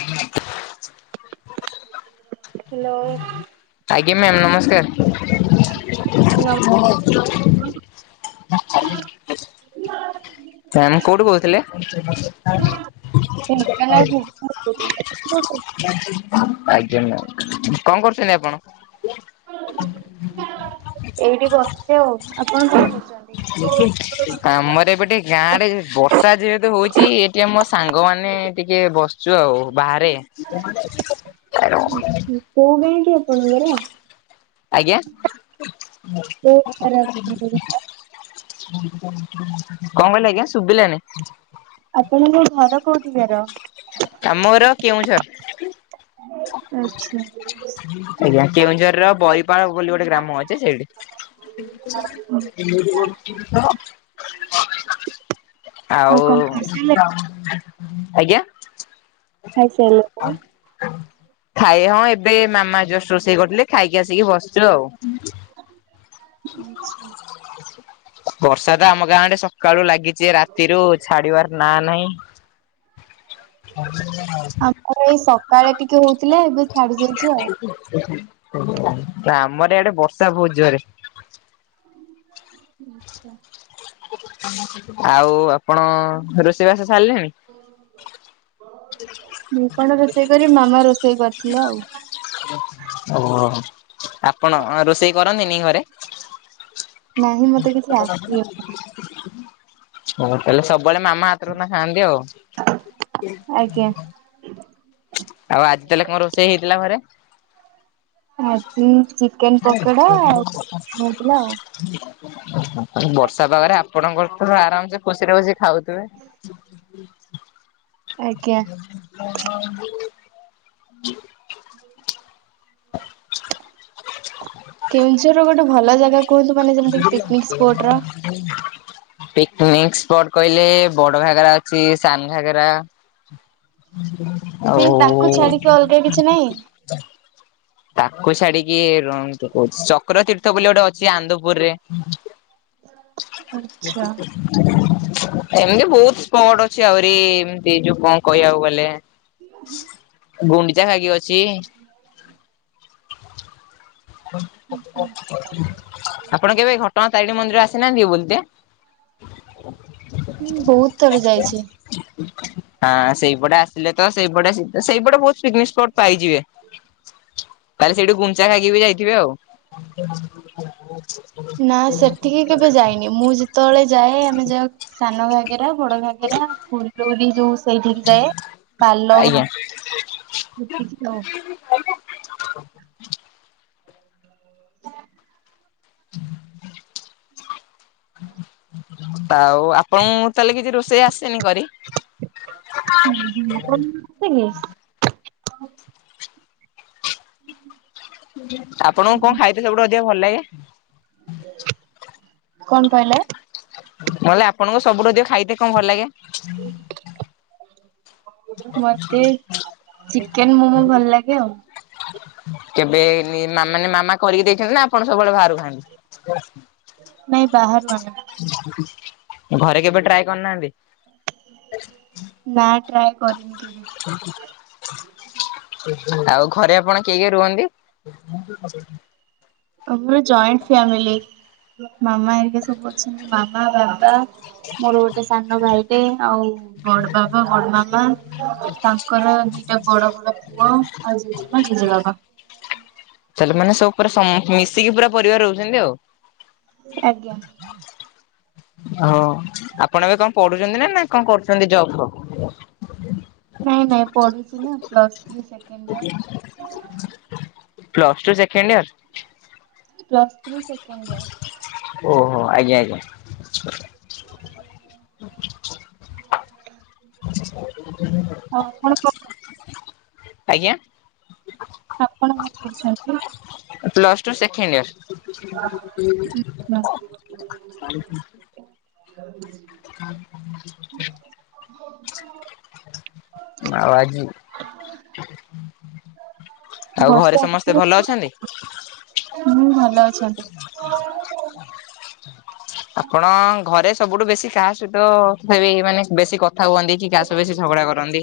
ହୁଁ। ହ୍ୟାଲୋ ଆଜ୍ଞା ମ୍ୟାମ୍ ନମସ୍କାର। [inaudible] ନମ ମ୍ୟାମ କୋଉଠୁ କହୁଥିଲେ? [unintelligible] [unintelligible] ଆଜ୍ଞା ମ୍ୟାମ କଣ କରୁଛନ୍ତି ଆପଣ? ଏଇଠି ବସଚୁ ଆଉ ଆପଣ କଣ କରୁଛନ୍ତି? ଗାଁଡେ ବର୍ଷା ଯେହେତୁ ହଉଛି ଏଠି ଆମୋ ସାଙ୍ଗମାନେ ଟିକେ ବସିଛୁ ଆଉ ବାହାରେ। [inaudible] କୋଉ ଗାଁ କି ଆପଣଙ୍କର? ଆଜ୍ଞା। କଣ କୋଉଠିକାର ଆପଣଙ୍କ ଘର କହିଲେ ଆଜ୍ଞା ଶୁଭିଲାନି? ଆପଣଙ୍କ ଘର କୋଉଠିିକାର? ଆମର କେଉଁଝର। ଆଚ୍ଛା। ଆଜ୍ଞା କେଉଁଝର ର ବରିପାଳ ବୋଲି ଗୋଟେ ଗ୍ରାମ ଅଛି ସେଇଠି। [unintelligible] ଆଉ କଣ ଖାଇସାରିଲେଣି? ଆଜ୍ଞା। ଖାଇସାରିଲେଣି। ଖଇବା ହଁ ଏବେ ମାମା ଜଷ୍ଟ ରୋଷେଇ କରିଥିଲେ ଖାଇକି ଆସିକି ବସିଛୁ ଆଉ। [unintelligible] ବର୍ଷା ତ ଆମ ଗାଁ ଆଡେ ସକାଳୁ ଲାଗିଚି ରା ତିରୁ ଛାଡିବାର ନା ନାହିଁ। ଆ ଏଇ ସକାଳେ ଟିକେ ହଉଥିଲା ଏବେ ଛାଡି ଯାଇଛି ଆଉ। [inaudible] ଆମର ଏଡେ ବର୍ଷା ବହୁତ ଜୋରେ। ଆଚ୍ଛା। ଆଉ ଆପଣ ରୋଷେଇ ବାସ ସାରିଲେଣି। ମୁଁ କଣ ରୋଷେଇ କରିବିମାମା ରୋଷେଇ କରିଥିଲା ଆଉ। ଓହୋ। ଆପଣ ରୋଷେଇ କରନ୍ତିନି ଘରେ। ନାହିଁ ମତେ କିଛି ଆସିବନି। ହଁ ତାହେଲେ ସବୁବେଳେ ମାମା ହାତର ଖାଆନ୍ତି ଆଉ। ଆଜ୍ଞା। ଆଉ ଆଜି ତାହେଲେ କଣ ରୋଷେଇ ହେଇଥିଲା ଘରେ? ଆଜି ଚିକେନ ପକୋଡା ଆଉଥିଲା ଆଉ। ବର୍ଷା ପାଗରେ ଆପଣଙ୍କର ଆରାମ ସେ ଖୁସିରେ ବସି ଖାଉଥିବେ। ଆଜ୍ଞା ହ ହ [unintelligible] କେଉଁଝର ଗୋଟେ ଭଲ ଜାଗା କୁହନ୍ତୁ। ମାନେ ଯେମିତି ପିକନିକ ସ୍ପଟ ର। ପିକନିକ ସ୍ପଟ କହିଲେ ବଡ ଘାଗରା ଅଛି ସାନ ଘାଗେରା। ନାଇଁ ତାକୁ ଛାଡିକି ଅଲଗା କିଛି ନାହିଁ। ଆଉ ତାକୁ ଛାଡିକି କହୁଛି ଚକ୍ର ତୀର୍ଥ ବୋଲି ଗୋଟେ ଅଛି ଆନ୍ଦପୁରରେ। ଦେଖ ଆଚ୍ଛା। [inaudible] ଏମତି ବହୁତ ସ୍ପଟ ଅଛି। ଆହୁରି ଏମତି ଯୋଉ କଣ କହିବାକୁ ଗଲେ [unintelligible] ଗୁଣ୍ଡିଚା ଘଗି ଅଛି। [inaudible] ଆପଣ କେବେ ଘଟଣା ତାରିଣୀ ମନ୍ଦିର ଆସିନାହାନ୍ତି କି ବୁଲିତେ? ହଁ ବହୁତ ଥର ଯାଇଛି। [unintelligible] ହଁ ସେଇପଟେ ଆସିଲେ ତ। ସେଇପଟେ ସେଇପଟେ ବହୁ ପିକନିକ ସ୍ପଟ ପାଇଯିବେ। ତାହେଲେ ସେଇଠୁ ଗୁଣ୍ଡିଚା ଘାଇକି ବି ଯାଇଥିବେ ଆଉ। ନା ସେଠିକି କେବେ ଯାଇନି। ମୁଁ ଯେତେବେଳେ ଯାଏ ଆମେ ଯାଉ ସାନ ଘାଗେରା ବଡ ଘାଗେରା ଫୁଲଲି ଯୋଉ ସେଇଠିକି ଯାଏ। କାଲ ଆଜ୍ଞା ମୁଖ [unintelligible] ହଁ। ହ [unintelligible] ଆଉ ଆପଣଙ୍କୁ ତାହେଲେ କିଛି ରୋଷେଇ ଆସେନି କରି? ହଁ ହୁଁ କି [unintelligible] ଆପଣଙ୍କୁ କଣ ଖାଇଥିଲେ ସବୁଠୁ ଅଧିକା ଭଲ ଲାଗେ? କଣ କହିଲେ? ମୁଁ କହିଲି ଆପଣଙ୍କ ସବୁଠୁ ଆଧିକ ଖାଇତେ କଣ ଭଲ ଲାଗେ? [inaudible] ମତେ ଚିକେନ ମୋମୋ ଭଲ ଲାଗେ ଆଉ। କେବେ ମାନେ ମାମା କରିକି ଦେଇଛନ୍ତି ନା ଆପଣ ସବୁବେଳେ ବାହାରୁ ଖାଆନ୍ତି? [unintelligible] ନାଇଁ ବାହାରୁ ଆଣେ। ଘରେ କେବେ ଟ୍ରାଏ କରିନାହାନ୍ତି? ନା ଟ୍ରାଏ କରିନି। କେବେ। ଠ [unintelligible] ଆଉ ଘରେ ଆପଣ କିଏ କିଏ ରୁହନ୍ତି? ଆମର ଜଏଣ୍ଟ ଫ୍ୟାମିଲି ମାମା ହେରିକା ସବୁ ଅଛନ୍ତି ମାମା, ବାବା ମୋର ଗୋଟେ ସାନ ଭାଇଟେ ଆଉ ବଡ ବାବା ବଡ ମାମା ତାଙ୍କର ଦିଇଟା ବଡ ବଡ ପୁଅ ଆଉ ଜେଜେମା ଜେଜେବାବା। ତାହେଲେ ମାନେ ସବୁ ପୁରା [unintelligible] ମିଶିକି ପୁରା ପରିବାର ରହୁଛନ୍ତି ଆଉ। ଆଜ୍ଞା। ହଁ! ଆପଣ ଏବେ କଣ ପଢୁଛନ୍ତି ନା ନା କଣ କରୁଛନ୍ତି ଜବ୍ ଫବ୍? ନାଇଁ ନାଇଁ ପଢୁଛି ନା ପ୍ଲସ ଥ୍ରୀ। ସେ [inaudible] plus two second year. Plus three second year. ଓହୋ! ଆଜ୍ଞା ଆଜ୍ଞା। ଆଉ ଆପଣ କଣ ଆଜ୍ଞା। ଆପଣ କଣ କରୁଛନ୍ତି? Plus two second year. [unintelligible] [inaudible] ଆଉ ଆଜି ଆଉ ଘରେ ବର୍ଷା ସମସ୍ତେ ହୁଁ ଭଲ ଅଛନ୍ତି? ଭଲ ଅଛନ୍ତି। ଆପଣ ଘରେ ସବୁଠୁ ବେଶୀ କାହା ସହିତ ତଥାପି ମାନେ ବେଶୀ କ ଥା ହୁଅନ୍ତି କି କାହା ସହ ବେଶୀ ଝଗଡ଼ା କରନ୍ତି?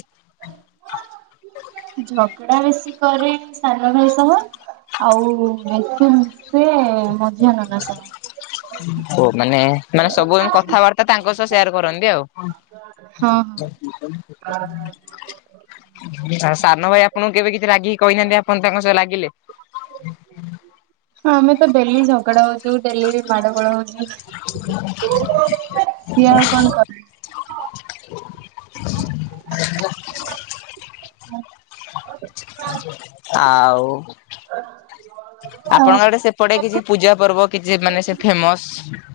ଝଗଡ଼ା ବେଶୀ କରେ ସାନ ଭାଇ ସହ ଆଉ ବେଶୀ ମଝିଆ ନନା ସହ ଓ ମାନେ ନା ସବୁ ଆ କଥାବାର୍ତ୍ତା ତାଙ୍କ ସହ ସେୟାର କରନ୍ତି ଆଉ। ହଁ ହଁ। ସାନ ଭାଇ ଆପଣଙ୍କୁ କେବେ କିଛି ରାଗିକି କହିନାହାନ୍ତି ଆପଣ ତାଙ୍କ ସହ ଲାଗିଲେ? ଆମେ ତ ଡ଼େଲି ଝଗଡ଼ା ହଉଛୁ ଡ଼େଲି ମାଡ଼ ଗୋଳ ହଉଛୁ। [inaudible] ସିଏ ଆଉ କଣ କ ଆଉ ଆଉ ଆପଣଙ୍କ ଆଡ଼େ ସେପଟେ କିଛି ପୂଜା ପର୍ବ କିଛି ମାନେ ସେ ଫେମସ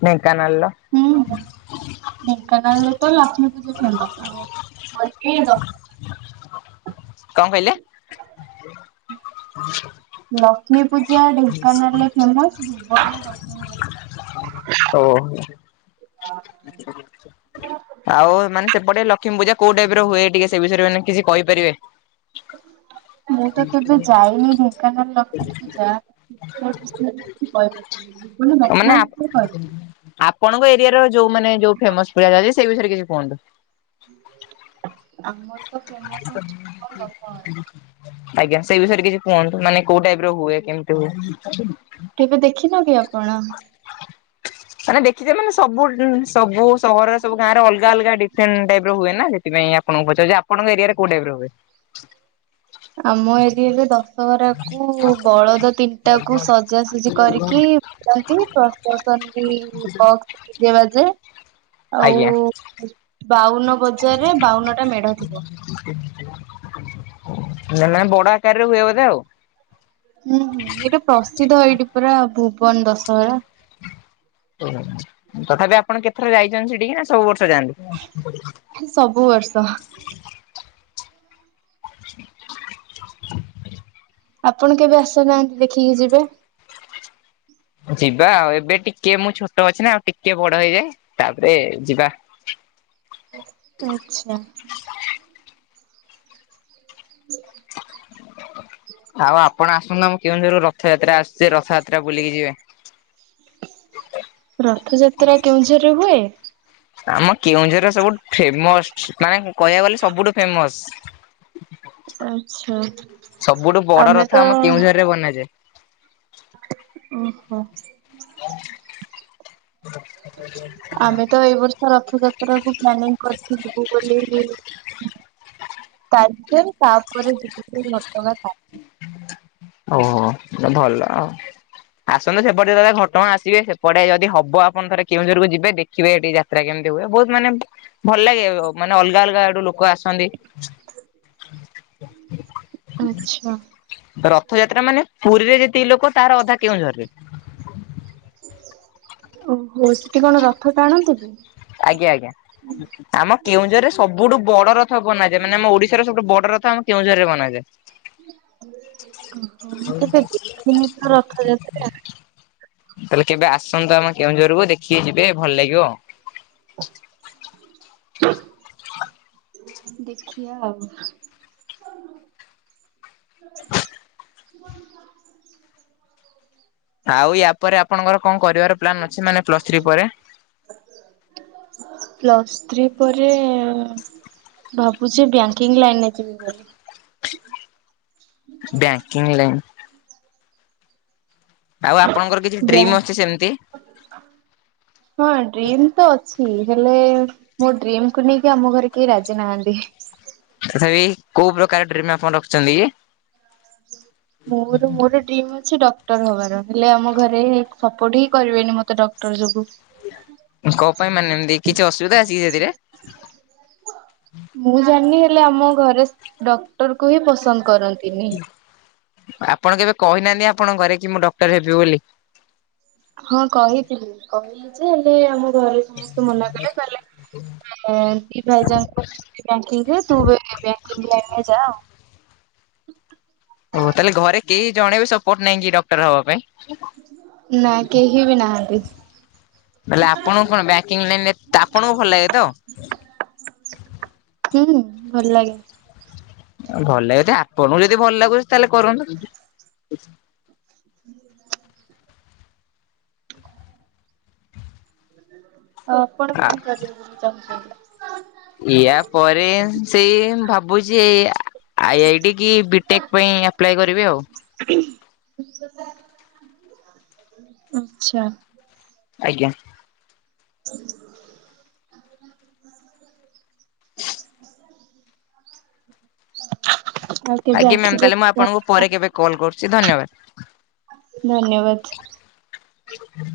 ଢେଙ୍କାନାଳର? ହୁଁ ଢେଙ୍କାନାଳରେ ତ ଲକ୍ଷ୍ମୀ ପୂଜା ଫେମସ ଆଉ ବାକି ଦଶ୍ କଣ କହିଲେ? [inaudible] [inaudible] ଲକ୍ଷ୍ମୀ ପୂଜା ଢେଙ୍କାନାଳରେ ଫେମସ ଭୁବନରେ ଦଶହରା। ଓ ହୋ। ଆଉ ମାନେ ସେପଟେ ଲକ୍ଷ୍ମୀ ପୂଜା କୋଉ ଟାଇପର ହୁଏ ଟିକେ ସେ ସେ ବିଷୟରେ ମାନେ କିଛି କହିପାରିବେ। ମୁଁ ତ କେବେ ଯାଇନି ଢ଼େଙ୍କାନାଳ ଲକ୍ଷ୍ମୀ ପୂଜା। [unintelligible] ଭୁବନ ଦଶହରା ମୁ ମାନେ ଆ କହିଦେବି। ଆପଣଙ୍କ ଏରିଆର ଯୋଉ ମାନେ ଯୋଉ ଫେମସ ପୂଜା ଚାଲିଛି ସେଇ ବିଷୟରେ କିଛି କୁହନ୍ତୁ। [inaudible] ଆମର ତ ଫେମସ ଅଛି କଣ ଦଶହରା। ଆଜ୍ଞା ସେଇ ବିଷୟରେ କିଛି କୁହନ୍ତୁ ମାନେ କୋଉ ଟାଇପ ର ହୁଏ, କେମିତି ହୁଏ? କେବେ ଦେଖିନକି ଆପଣ? ମାନେ ଦେଖିଛ ମାନେ ସବୁ ସବୁ ସହର ସବୁ ଗାଁରେ ଅଲଗା ଅଲଗା ଡ଼ି ଫେଣ୍ଟ୍ ଟାଇପର ହୁଏ ନା ସେଥିପାଇଁ ଆପଣଙ୍କୁ ପଚାରୁଛି ଆପଣଙ୍କ ଏରିଆରେ କୋଉ ଟାଇପ ର ହୁଏ। ଆମ ଏରିଆରେ ଦଶହରା କୁ ବଳଦ ତିନିଟା କୁ ସଜାସଜି କରିକି ବୁଲାନ୍ତି [unintelligible] ବକ୍ସ ଡ଼ିଜେ ବାଜେ ଆଉ ଆଜ୍ଞା ବାଉନ ବଜ ନାନା ବଡ଼ ଆକାରରେ ହୁଏ ବୋଧେ ଆଉ? ହୁଁ ହୁଁ ଏଇଟା ପ୍ରସିଦ୍ଧ ଏଇଠି ପରା ଭୁବନ ଦଶହରା। ଓହୋ ତଥାପି ଆପଣ କେଥର ଯାଇଛନ୍ତି ସେଠିକି ନା ସବୁ ବର୍ଷ ଯାଆନ୍ତି? ସବୁ ବର୍ଷ। ହ ଆପଣ କେବେ ଆସନାହାନ୍ତି ଦେଖିକି ଯିବେ। ଯିବା ଆଉ ଏବେ ଟିକେ ମୁଁ ଛୋଟ ଅଛି ନା ଆଉ ଟିକେ ବଡ଼ ହେଇଯାଏ ତାପରେ ଯିବା। ଆଚ୍ଛା। ଆଉ ଆପଣ ଆସନ୍ତୁ ଆମ କେଉଁଝର ର ରଥଯାତ୍ରା ଆସୁଛି ରଥଯାତ୍ରା ବୁଲିକି ଯିବା ରଥଯାତ୍ରା କେଉଁଝର ହୁଏ? ଆମ କେଉଁଝର ସବୁଠୁ ଫେମସ୍ ମାନେ କହିବାକୁ ଗଲେ ସବୁଠୁ ଫେମସ ଆଚ୍ଛା ସବୁଠୁ ବଡ ଆମେ ତ ରଥ ଆମ କେଉଁଝରରେ ବନାଯାଏ। ଓହୋ। [inaudible] ଆମେ ତ ଏଇ ବର୍ଷ ରଥଯାତ୍ରା କୁ ପ୍ଲାନିଂ କରିଛ ଯିବୁ ବୋଲି ତାଲଚେର୍ ତାପରେ ଯିବୁଁ ଘଟଗାଁ ତାରିଣୀ ଓହୋ ଭଲ ଆଉ। ଆସନ୍ତୁ ସେପଟ ଯଦି ଘଟଗାଁ ଆସିବେ ସେପଟେ ଯଦି ହବ ଆପଣ ଥରେ କେଉଁଝରକୁ ଯିବେ ଦେଖିବେ ଏଠି ଯା ସେଟା କେମିତି ହୁଏ ବହୁତ ମାନେ ଭଲ ଲାଗେ ମାନେ ଅଲଗା ଅଲଗା ଆଡୁ ଲୋକ ଆସନ୍ତି ଆଛା। ରଥଯାତ୍ରା ମାନେ ପୁରୀରେ ଯେତିି ଲୋକ ତାର ଅଧା କେଉଁଝର ରେ ଓହୋ ସେଠି କଣ ରଥ ଟାଣନ୍ତି କି? ଆଜ୍ଞା ଆଜ୍ଞା। ଆମ କେଉଁଝରରେ ସବୁଠୁ ବଡ ରଥ ବନାଯାଏ ମାନେ ଆମ ଓଡିଶାର ସବୁଠୁ ବଡ ରଥ ଆମ କେଉଁଝରରେ ବନାଯାଏ ଓହୋ, ମୁଁ ତ କେବେ ଦେଖିନି ତୋର ରଥଯାତ୍ରା। ତାହେଲେ କେବେ ଆସନ୍ତୁ ଆମେ କେଉଁଝରକୁ ଦେଖିକି ଯିବେ ଭଲ ଲାଗିବ ଆଉ ଦେଖିବା ଆଉ ଆଉ ୟା ପରେ ଆପଣଙ୍କର କଣ କରିବାର ପ୍ଲାନ୍ ଅଛି ମାନେ ପ୍ଲସ୍ ଥ୍ରୀ ପରେ ପ୍ଲସ୍ ଥ୍ରୀ ପରେ ଭାବୁଛି ବ୍ୟାଙ୍କିଙ୍ଗ ଲାଇନରେ ଯିବି ବୋଲି ବ୍ୟାଙ୍କିଂ ଲାଇନ୍ ଆଉ ଆପଣଙ୍କର କିଛି ଡ୍ରିମ୍ ବ୍ୟାଙ୍କ ଅଛି ସେମିତି? ହଁ ଡ୍ରିମ୍ ତ ଅଛି ହେଲେ ମୋ ଡ୍ରିମକୁୁ ନେଇକି ଆମ ଘରେ କେହି ରାଜି ନାହାନ୍ତି ତଥାପି କୋଉ ପ୍ରକାର ଡ୍ରିମ ଆପଣ ରଖୁଛନ୍ତି କି? ମୋର ମୋର ଡ୍ରିମ୍ ଅଛି ଡକ୍ ଟର୍ ହବାର ହେଲେ ଆମ ଘରେ ସପୋର୍ଟ ହିଁ କରିବେନି ମତେ ଡକ୍ଟର ଯୋଗୁଁ କଣ ପାଇଁ ମାନେ ଏମତି କିଛି ଅସୁବିଧା ଅଛି କି ସେଥିରେ? ମୁଁ ଜାଣିନି ହେଲେ ଆମ ଘରେ ଡକ୍ଟର କୁ ହିଁ ପସନ୍ଦ କରନ୍ତି ଆପଣ କେବେ କହିନାହାନ୍ତି ଆପଣଙ୍କ ଘରେ କି ମୁଁ ଡକ୍ଟର ହେବି ବୋଲି ହଁ କହିଥିଲି କହିଲି ଯେ ହେଲେ ଆମ ଘରେ ସମସ୍ତେ ମନା କଲେ କହିଲେ ଦି ଭାଇ ଯାଙ୍କ କରୁଛନ୍ତି ବ୍ୟାଙ୍କିଙ୍ଗ୍ ରେ ତୁ ବି ବ୍ୟାଙ୍କିଙ୍ଗ୍ ଲାଇନରେ ଯା ଆଉ ଓ ତାହେଲେ ଘରେ କେହି ଜଣେ ବି ସପୋର୍ଟ ନାହିଁ କି ଡକ୍ଟର ହବା ପାଇଁ? ନା କେହି ବି ନାହାନ୍ତି ବଲେ ଆପଣଙ୍କୁ କଣ ବ୍ୟାଙ୍କିଙ୍ଗ ଲାଇନ ଆପଣଙ୍କୁ ଭଲ ଲାଗେ ତ? ହୁଁ ଭଲ ଲାଗେ। ଭଲ ଲାଗୁଛି ଆପଣଙ୍କୁ ଯଦି ଭଲ ଲାଗୁଛି ତାହେଲେ କରନ୍ତୁ। ହୁଁ [inaudible] ଆପଣ ଆ କଣ କରିବେ ବୋଲି ଚାହୁଁଛନ୍ତି? ଇୟା ପରେ ସେଇ ଭାବୁଛି ଏଇ ଆଇ ଆଇ କି ବିଟେକ୍ ପାଇଁ ଆପ୍ଲାଏ କରିବି ଆଉ ଆଛା। ଆଜ୍ଞା। ହୁ [inaudible] ଆ [inaudible] ଆଜ୍ଞା ମ୍ୟାମ ତାହେଲେ ମୁଁ ଆପଣଙ୍କୁ ପରେ କେବେ କଲ୍ କରୁଛି ଧନ୍ୟବାଦ। ଧନ୍ୟବାଦ। ହୁଁ [inaudible]